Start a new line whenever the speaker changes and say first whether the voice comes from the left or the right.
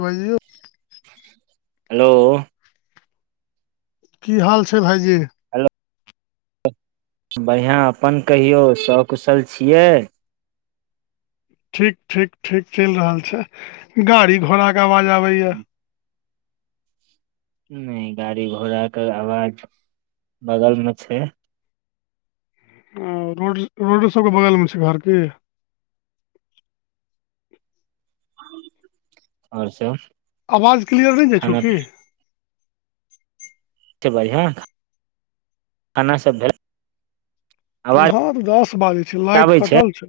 left: भाइ जी यै
right: हेलो।
left: कि हाल छै भाइजी।
right: बढ़िआ अपन कहियौ सकुशल छियै।
left: ठीक ठीक ठीक चलि रहल छै गाड़ी घोड़ा के आवाज आबे ये।
right: नहि गाड़ी घोड़ा कऽ के आवाज बगल मे छै।
left: ओ रोड रोडो सभके बगलमे छै घर की
right: आओर सभ
left: आवाज क्लियर नहि जाई छौ कि।
right: सभ बढ़िया खाना सभ भेल आवाज
left: तऽ दस बाजै छै लाइट कटल छै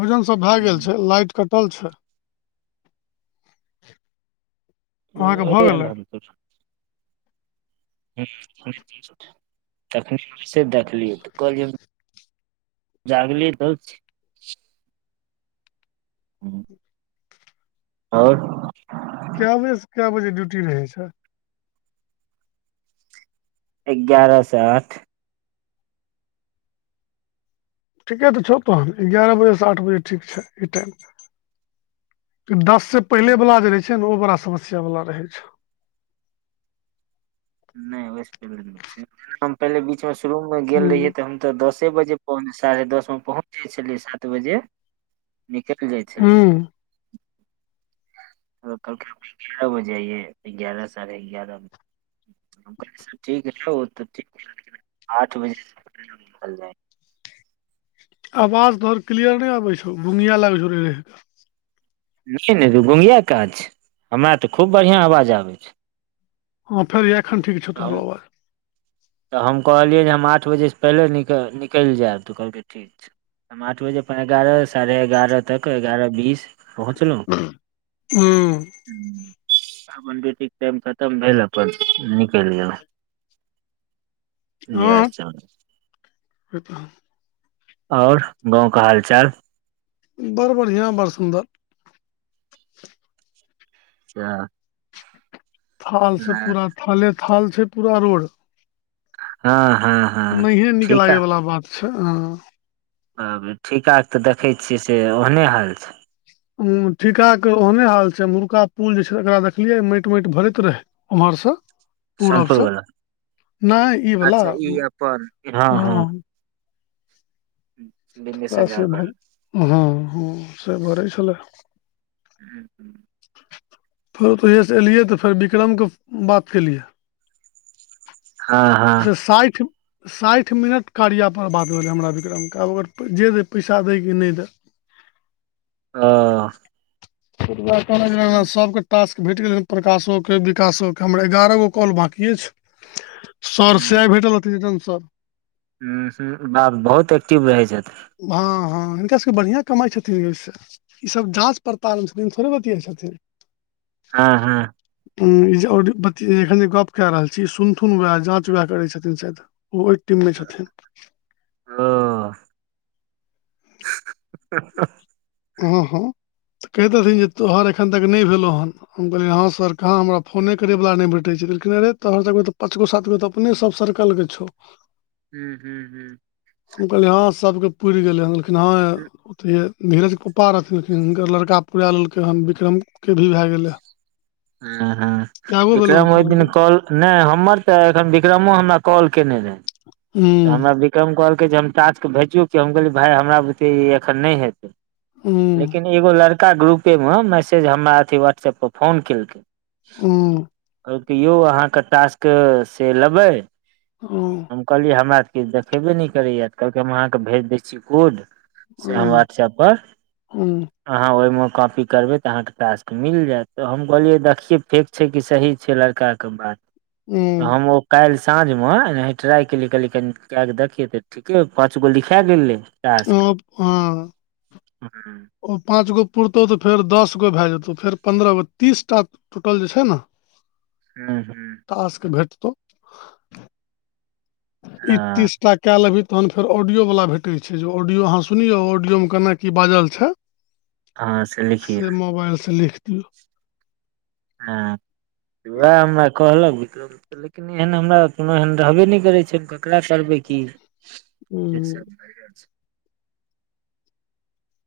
left: भोजन भऽ गेल
right: हूँ,
left: छै लाइट कटल छै अहाँके भऽ गेलै
right: आ। हैं तखने वस देखलियै तऽ कहलियै जगली दल। हू ओर
left: कए बजेस कए बजे ड्यूटी रहै छै।
right: एगारह सा आठ।
left: ठीके तऽ छौ तहन एगारह बजेस आठ बजे ठीक छै ई टाइमप। दस से पहिले वला जे रहै छै ने ओ बड़ा समस्या वाला रहै छै।
right: नहि फड छै पहिले बीच मे शुरूम मे गेल
left: हूँ
right: रहियै तऽ हम। तऽ दसे बजे साढ़े दस मे पहुँच जाई छलियै सात बजे निकेत जाई छल
left: हूँ
right: कल एगारह बजे आइयए गगारह साढ़े गगारह। ठीक रहै ओ तऽ ठीक लिना आठ बजे निकल जाए।
left: आवाज तोहर क्लियर नहि आबै छौ बुनिया लागै छौ रहिके
right: नहि नहि रू गुमिया काज छै हमरा ते खूब बढ़िया आवाज आबे छै।
left: ह फेर एखन ठीक छौ
right: तऽ हम
left: तोरो आवाज।
right: तऽ हम कहलियै जे हम आठ बजेस पहिले निकलि जायब तऽ कहलकै ठीक छै। हम आठ बजे एगारह साढ़े एगारह तक एगारह बीस पहुँचलहुँ
left: हू
right: अपन ड्यूटीक के टाइम खतम भेल अपन निकल गेल य
left: हँ
right: च आओर गाव कऽ हाल चाल।
left: बड़ बढ़िया बड़ सुन्दर
right: अच्छा
left: थाल से पूरा थाले थाल छै पूरा रोड।
right: हँ हँ। हँ
left: नहिए नीक
right: ठीक ह
left: लागैवला बात छै ह।
right: आ ठीका तऽ देखैत छियै से ओहने हाल छै।
left: उ ठीका के ओहने हाल छै एमहुरका पुल देखलिये माटि माटि भरैत रहे। उमहर सँ पूरब
right: सोनपुर
left: सँ
right: वला
left: नहि ई वलाा।
right: पर हँ हँ।
left: त
right: बिनेश झा
left: से भ
right: घर
left: हँ ह से भरै छलै
right: [unintelligible]
left: फेर तहिये सँ अयलियै तऽ फेर विक्रम क बात केलियै।
right: हँ हँ
left: साठि साठि मिनट कार्या पर बात भेलै हमरा विक्रम के आब अगर जे दै पैसा दै कि नहि दै।
right: ह। [unintelligible]
left: [unintelligible] सबके। तास्क भेट गेलै ह प्रकाश विकाशो के हमर एगारह गो कॉल बाँकी छैय। सर से आइ भेटल रहथिन [unintelligible]
right: ह ह बाप बहुत एक्टिव रहै छथि।
left: हँ हँ हिनका सभके बढ़िआँ कमाइत छथिन ओहिसँ। ई सब जाँच पड़ताल मे छथिन थोड़े बतिआइ छथिन।
right: हँ हँ।
left: ह ई एखन जे गप्प कए रहल छी सुनथुन उएह जाँच उएह करै छथिन शायद। ओ ओहि टीम मे छथिन।
right: ओ [unintelligible]
left: हँ हँ कहदेथिन तोहरे एखन तक नहि भेलौँ ह। हम कहलियै हँ सर कहाँ हमरा फोने करयवला नहि भेटैत छैय अरे तोरो पाँचगो सातगो तऽ। अपने सब सर्कल के छौव।
right: हूँ हूँ
left: हम कहलियै ह सभके पुर गेलै ह हँ धीरज पप्पा रहथिनिन हिनकर लड़का पुरा लेलकै हन विक्रम के भी भए गेल ह।
right: ह हँ
left: भेलौ हन
right: विक्रम ओइ
left: तोहर हम
right: दिन
left: कहलियै
right: कॉल नहि हमर तऽ एखन विक्रमो हमरा कॉल केने रहय।
left: [inaudible]
right: तऽ हमरा विक्रम कहलकै जे हम टास्क भेचू कि हम कहलियै भाय हमरा बुते ई एखन नहि हेतै।
left: हुँ
right: लेकिन एगो लड़का ग्रुपे मे मैसेज हमरा अथी व्हाट्सऐपपर फोन केलकै।
left: हुँ
right: कहलके यौव अहाँके टास्क से लेबै।
left: ओ
right: हम कहलियै हमरा तऽ किछु देखेबे नहि करैएा तऽ कहलकै हम अहाँके भेज दै छी खुद से हम
left: हुँ
right: व्हाट्सऐप पर
left: हुँ
right: अहाँ ओहिमें कॉपी करबे तऽ अहाँके टाक्स मिल जायत त हम कहलियै देखिये फेक छै कि सही छै लड़का के बात तऽ
left: हुँ
right: हम ओ काल्हि साँझ मे एना ट्राई केलिय देखिये तऽ ठीके पाँच गो लिखा गेल
left: [unintelligible]
right: हूँ।
left: ओ पाँच गो पुरतौ तऽ फेर दस गो भए जेतौ फेर पन्द्रह गो तीस टा टोटल जे छै ने [inaudible]
right: हू हू
left: टास्क भेटतौ। इ
right: हँ
left: तीसटा कै लेभी तहन फेर ऑडियोवला भेटैत छैय जे ऑडियो अहाँ सुनियौ ऑडियोमे केना की बाजल छैय
right: हँ लिखियौ
left: से मोबाइल से लिख दियौ।
right: हँ वैह हमरा कहलक बिक्रम लेकिन एहन हमरा कोनो एहन रहबे नहि करै छैक क एकरा करबै की
left: हूं
right: [unintelligible]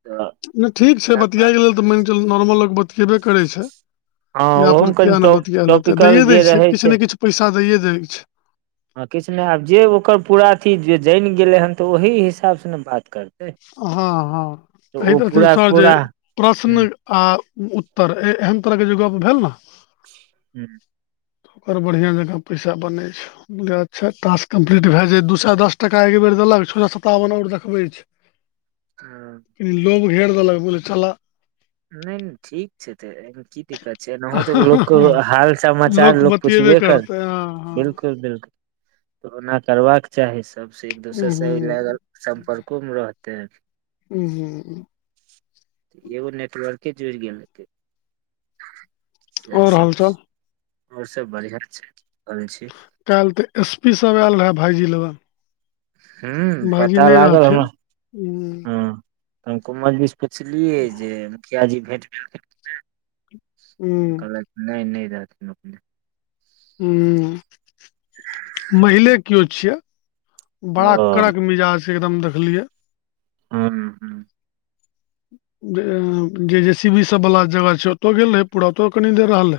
right: तऽ
left: नहि ठीक छैय बतियायलेल तऽ मैन चलु नॉर्मल लोक बतिेबे करै छैय।
right: हँ
left: तऽ यह पर
right: ओहोमे कनि
left: किए नहि
right: टॉप
left: बतियाय लेतै
right: टॉपिकल
left: दैए दै
right: जे
left: छैय
right: रहै
left: किछु
right: छै
left: ने किछु पैसा दैए दै छैय।
right: ह किछु नहि आब जे ओकर पूरा अथी जे जानि गेलै हन तऽ ओहि हिसाब से ने बात करतै।
left: हँ हँ
right: तऽ ओ
left: कहैत रहथिन
right: पूरा
left: सर जे
right: पूरा ह
left: प्रश्न आ उत्तर एहन तरह के जे गप भेल न
right: हूं
left: ओकर बढ़िआँ जकाँ पैसा बनै छैय। अच्छा टास्क कम्प्लीट भय जाय दू सए दस टका एक बेर देलक छौ सतावन आर देखबे छैय। लोभ घेर देलक बोल चला।
right: नहि नहि ठीक छैय तऽ की क नहि तऽ लोकके हाल समाचार लोक
left: बतियेबे
right: पुछबे कर
left: करतै हँ हँ
right: बिलकुल बिलकुल। [unintelligible] करबाक चाही। तबसे एक दोसर से
left: उहूं
right: ल सम्पर्को मे रहतै।
left: उहूं
right: एगो नेटवर्के जुड़ी गेल हेतै। इएह
left: और
right: सब
left: हालचाल
right: छैय और सब बढ़िआँ छैय करै छी।
left: काल्हि तऽ एस पी सब आयल रहै भाइजी लग।
right: हूँ
left: भाइजी
right: पता
left: नहि
right: लागल हमरा
left: रहथिन ह
right: हँ त हम कुमर भी से पुछलियै जे मुखिया जी भेंट [unintelligible] क
left: हूं
right: कहलैथ नहि न रहथिन अपने।
left: हूं महिले केओ छियै। बड़ा
right: ओ
left: कड़क मिजाज छैय एकदम देखलियै।
right: हूं हूं
left: जे जे सी वी सब वाला जगह छैय ओतो गेल रहे पूरा ओतो कनी देर रहलै।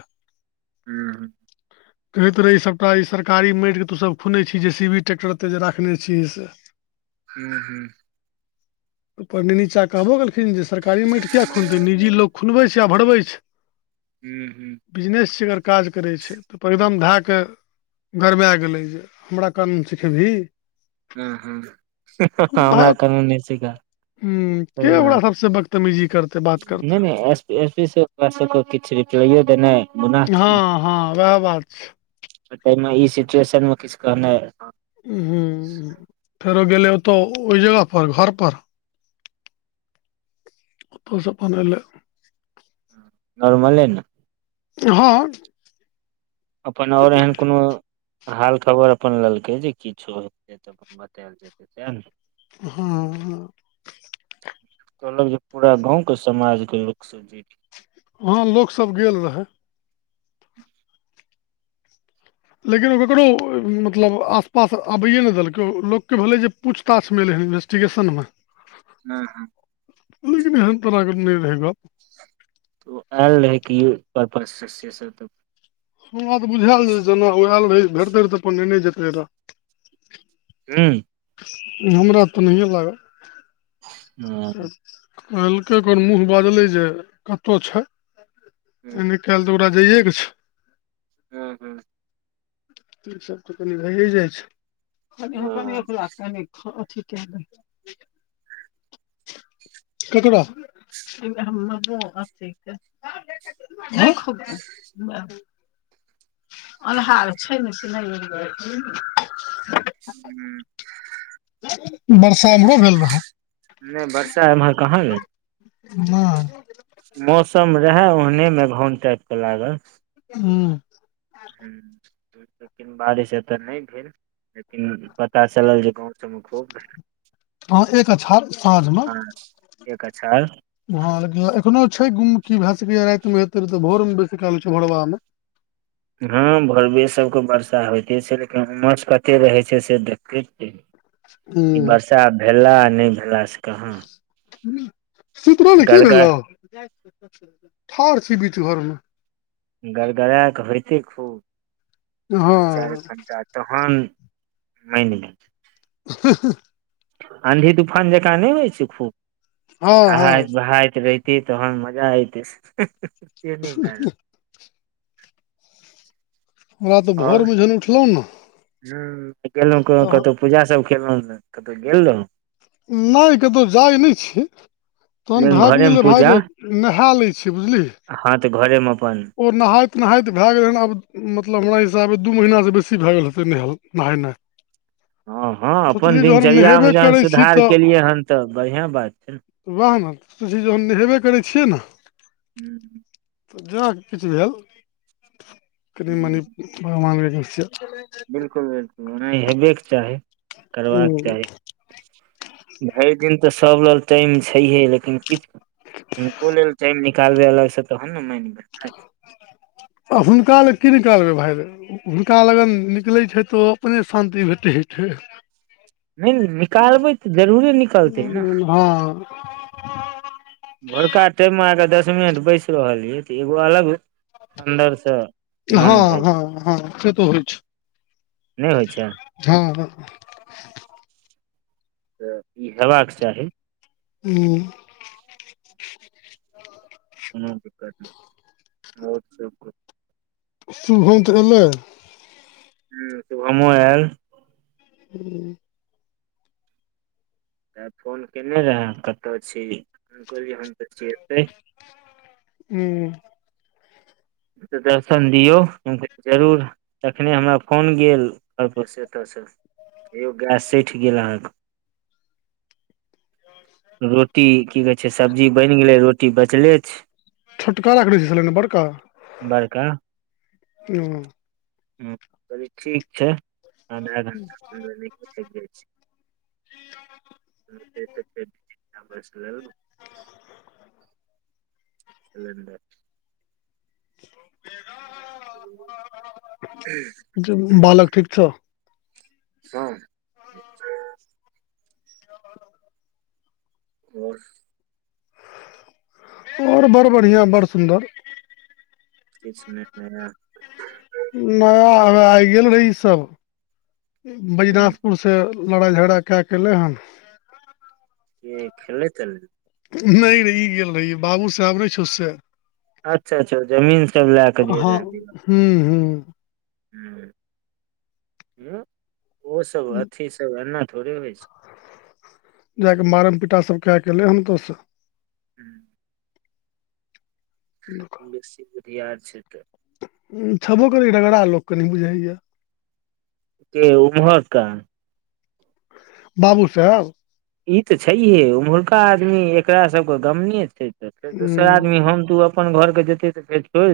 right: हू
left: कहैत रहे ई सबटा ई सरकारी मइटऽ तू सब खुने छी जे सी वी टैक्टर एते जे राखने छिही से।
right: हू हू
left: पनी नीचा कहबो गेलखिन जे सरकारी माटी किया खुनतै निजी लोग खुनबै छैय आ भरबै छैय।
right: हूँ हूँ
left: बिजनेस छियै अगर काज करै छैय। तऽ पर एकदम धएकेऽ गरमा गेलै जे हमरा कनुन सिखेबही।
right: ह ह हमरा कनुन नहि सिका।
left: हूं के ओकरा सबस बदतमीजी करतै बात करतै।
right: ए सी किछु रिप्लाइयो देनाइ गुनाह
left: हँ हँ वएह बात छैय।
right: आ ताहिमे ई सिचुएशन मे किछु कहनाय
left: ह फेरो गेलै ओतऽ ओहि जगह पर घरपर। तोऽ सप पनले
right: नरमले न
left: हँ
right: अपन ओर
left: कतहु
right: एहन
left: किछु
right: कोनो हाल खबर अपन लेलकै जे किछो हेतै तऽ अपन बतायल जेतै सएह ने
left: हँ आहाँ
right: कहलक जे पूरा गाँंव के समाज के लोक सब जीत
left: हँ लोक सब गेल रहए लेकिन ओ ककरो मतलब आसपास आबैए नै देलकै लोकके भेलै जे पूछताछ मै ह इन्वेस्टिगेशन मे
right: हूँ हूँ
left: लेकिन एहन तरहके नै रहै गप
right: त ओ आयल रहै कि परपल्स
left: हमरा त बुझायल रहै जेना ओ आयल रहै भेटतै रह तऽ अपन नेने जेतै रहऽ
right: हूँ
left: हमरा तऽ नहिए लागल तऽ कहलकै फेर मूँह बजलै जे कत छै नै कल्ह तऽ ओकरा जइयए के छै
right: हूँ हूँ
left: ई सब तऽ कनि रहि जाइ छै कनि हँ कनिक [unintelligible] केकरा हम बथ [unintelligible] अन्हार छै ने सुनाईये नै [unintelligible]
right: हूँ
left: बरसा ईमरो भेल रहए
right: नै बर्सा एमहर कहाँ गेल
left: हँ
right: मौसम रहेए ओहने मेघाओन टाइप के लागल
left: हूँ
right: हूँ लेकिन बारिश एतऽ नै भेल लेकिन पता चलल जे गाँव सबमे खूब
left: हँ एक अच्छार साँझमे
right: हँ एक अछार
left: हँ लेकिन एखनो छै गुम की भए सकै या राति मे हेते तऽ भोर मे बेसी काल छै भोड़बा मे
right: हँ भोरबे सबके वर्षा होइते छै लेकिन उमस कते रहै छै से देखै छियै
left: ऊँ
right: छा भेलाए आ नै भेलाए सँ कहाँ
left: सुत रहने की
right: गड़गड़
left: भेलौ ठाढ़ छी बीच घरमे
right: गड़गड़ा क होयइतै खूब
left: हँ
right: दू चारि घंटा तहन मान गेथ
left: [unintelligible]
right: आंधी तूफान जकाँ नै होइ छै खूब
left: हँ हँ
right: कहाइत बहाइत र ती तहन मजा आइ ते से नै [unintelligible]
left: हमरा तऽ
right: आओर
left: भोर मे जहन उठलहुँ ने
right: हूँ गेलौं कोनो
left: तहन
right: कतौ पूजा सभ केलहूँ कतहु गेल रहौ
left: नहि कतहु जाए नहि छियै तहन
right: नहि
left: भए
right: घरे मे
left: गेलै भाई रे नहा लै छै बुझलिी
right: ह तऽ घरेमे अपन
left: ओ नहाइत नहाइत भऽ गेलै हन आब मतलब हमरा हिसाबे दू महिनासँ बेसी भऽ गेल हेतै नहाय नहेना
right: ह ह अपन
left: नहेबे
right: दिनचर्यामे जहन
left: करै छी
right: सुधार
left: तऽ
right: केलियै हन तऽ बढ़िआ बात छै ने
left: वएह ने सोची जहन नहेबे करै छियै न
right: हू।
left: त जाके किछु भेल कनि मनि भगवान
right: बिल्कूल बिल्कूल हेबेके चाही करबाक चाही भरि दिन तऽ सभ लग टाइम छैहे लेकिन किछ हुनको लेलऽ टाइम निकालबै अलग से तहन ने मन
left: अखुनका लऽ कि निकलबै भाय हुनका लगन निकलै छै तऽ ओ अपने शान्ति भेते छै
right: नहि निकालबै तऽ जरूरे निकलतै न
left: ह
right: भोरका टाइम मे आ के दस मिनट बैस रहल यै तऽ एगो अलग अन्दरसँ
left: ह
right: मन भए
left: ह
right: जाइ
left: ह से तो होई छै
right: नहि होई छै
left: ह ह
right: तऽ हेबाक चाही
left: हू।
right: [inaudible] को दऽ करत बहुत शक
left: शुभमत गेलये।
right: हू हम गामो आयल
left: हू।
right: तऽ फोन केने रहे कतय छी तऽ हम कहलीय हम त छी एतय
left: हू।
right: तऽ दर्शन दियौ हम कहली जरूर। तखने हमरा फोन गेलसँ बस एतयसँ। हेयो गैस सठि गेल अहाँकेँ रोटी कि कहै छै सब्जी बनि गेलै रोटी बचले छै
left: छोटका राखैने छी सलेण्डर बड़का।
right: बरका।
left: हू
right: ह कहलय ठीक छै आधा घंटा सँ लेन गेसे कऽ गेले बस ल [unintelligible] लैने छी। [unintelligible]
left: बालकऽ ठीक छौ
right: ह ओर।
left: ओर बड़ बढ़िआ बड़ सुंन्दर
right: किछ नय भैया
left: नया आबे आइ गेल रही ई सब बैजनाथपुर
right: हूँ
left: से लड़ाइ झगड़ा कए कऽ एलै हन
right: ई खेलै तेलै
left: नय रे ई गेल रहियै बाबू साहेब नय छौ से
right: अच्छा अच्छा जमीन सब लए कऽ गेल हेबही
left: हुँ हुँ
right: हुँ हुँ ओ सब अथी सब एना थोड़े होइ छै
left: जाकऽ मारण पिटा सब कए कऽ अलै हन ओतयसँ
right: [inaudible] बेसी बुधियार छै तऽ
left: छेबो करै रगड़ा लोक कनी बुझाइये
right: के उम्हर का
left: बाबू साहेब
right: ई तऽ छैहे ओम्हुरका आदमी एकरा सभके गमने छै तऽ फेर दोसर आदमी
left: हूँ
right: हम तू अब अपन घर के जेतै तऽ छोड़ि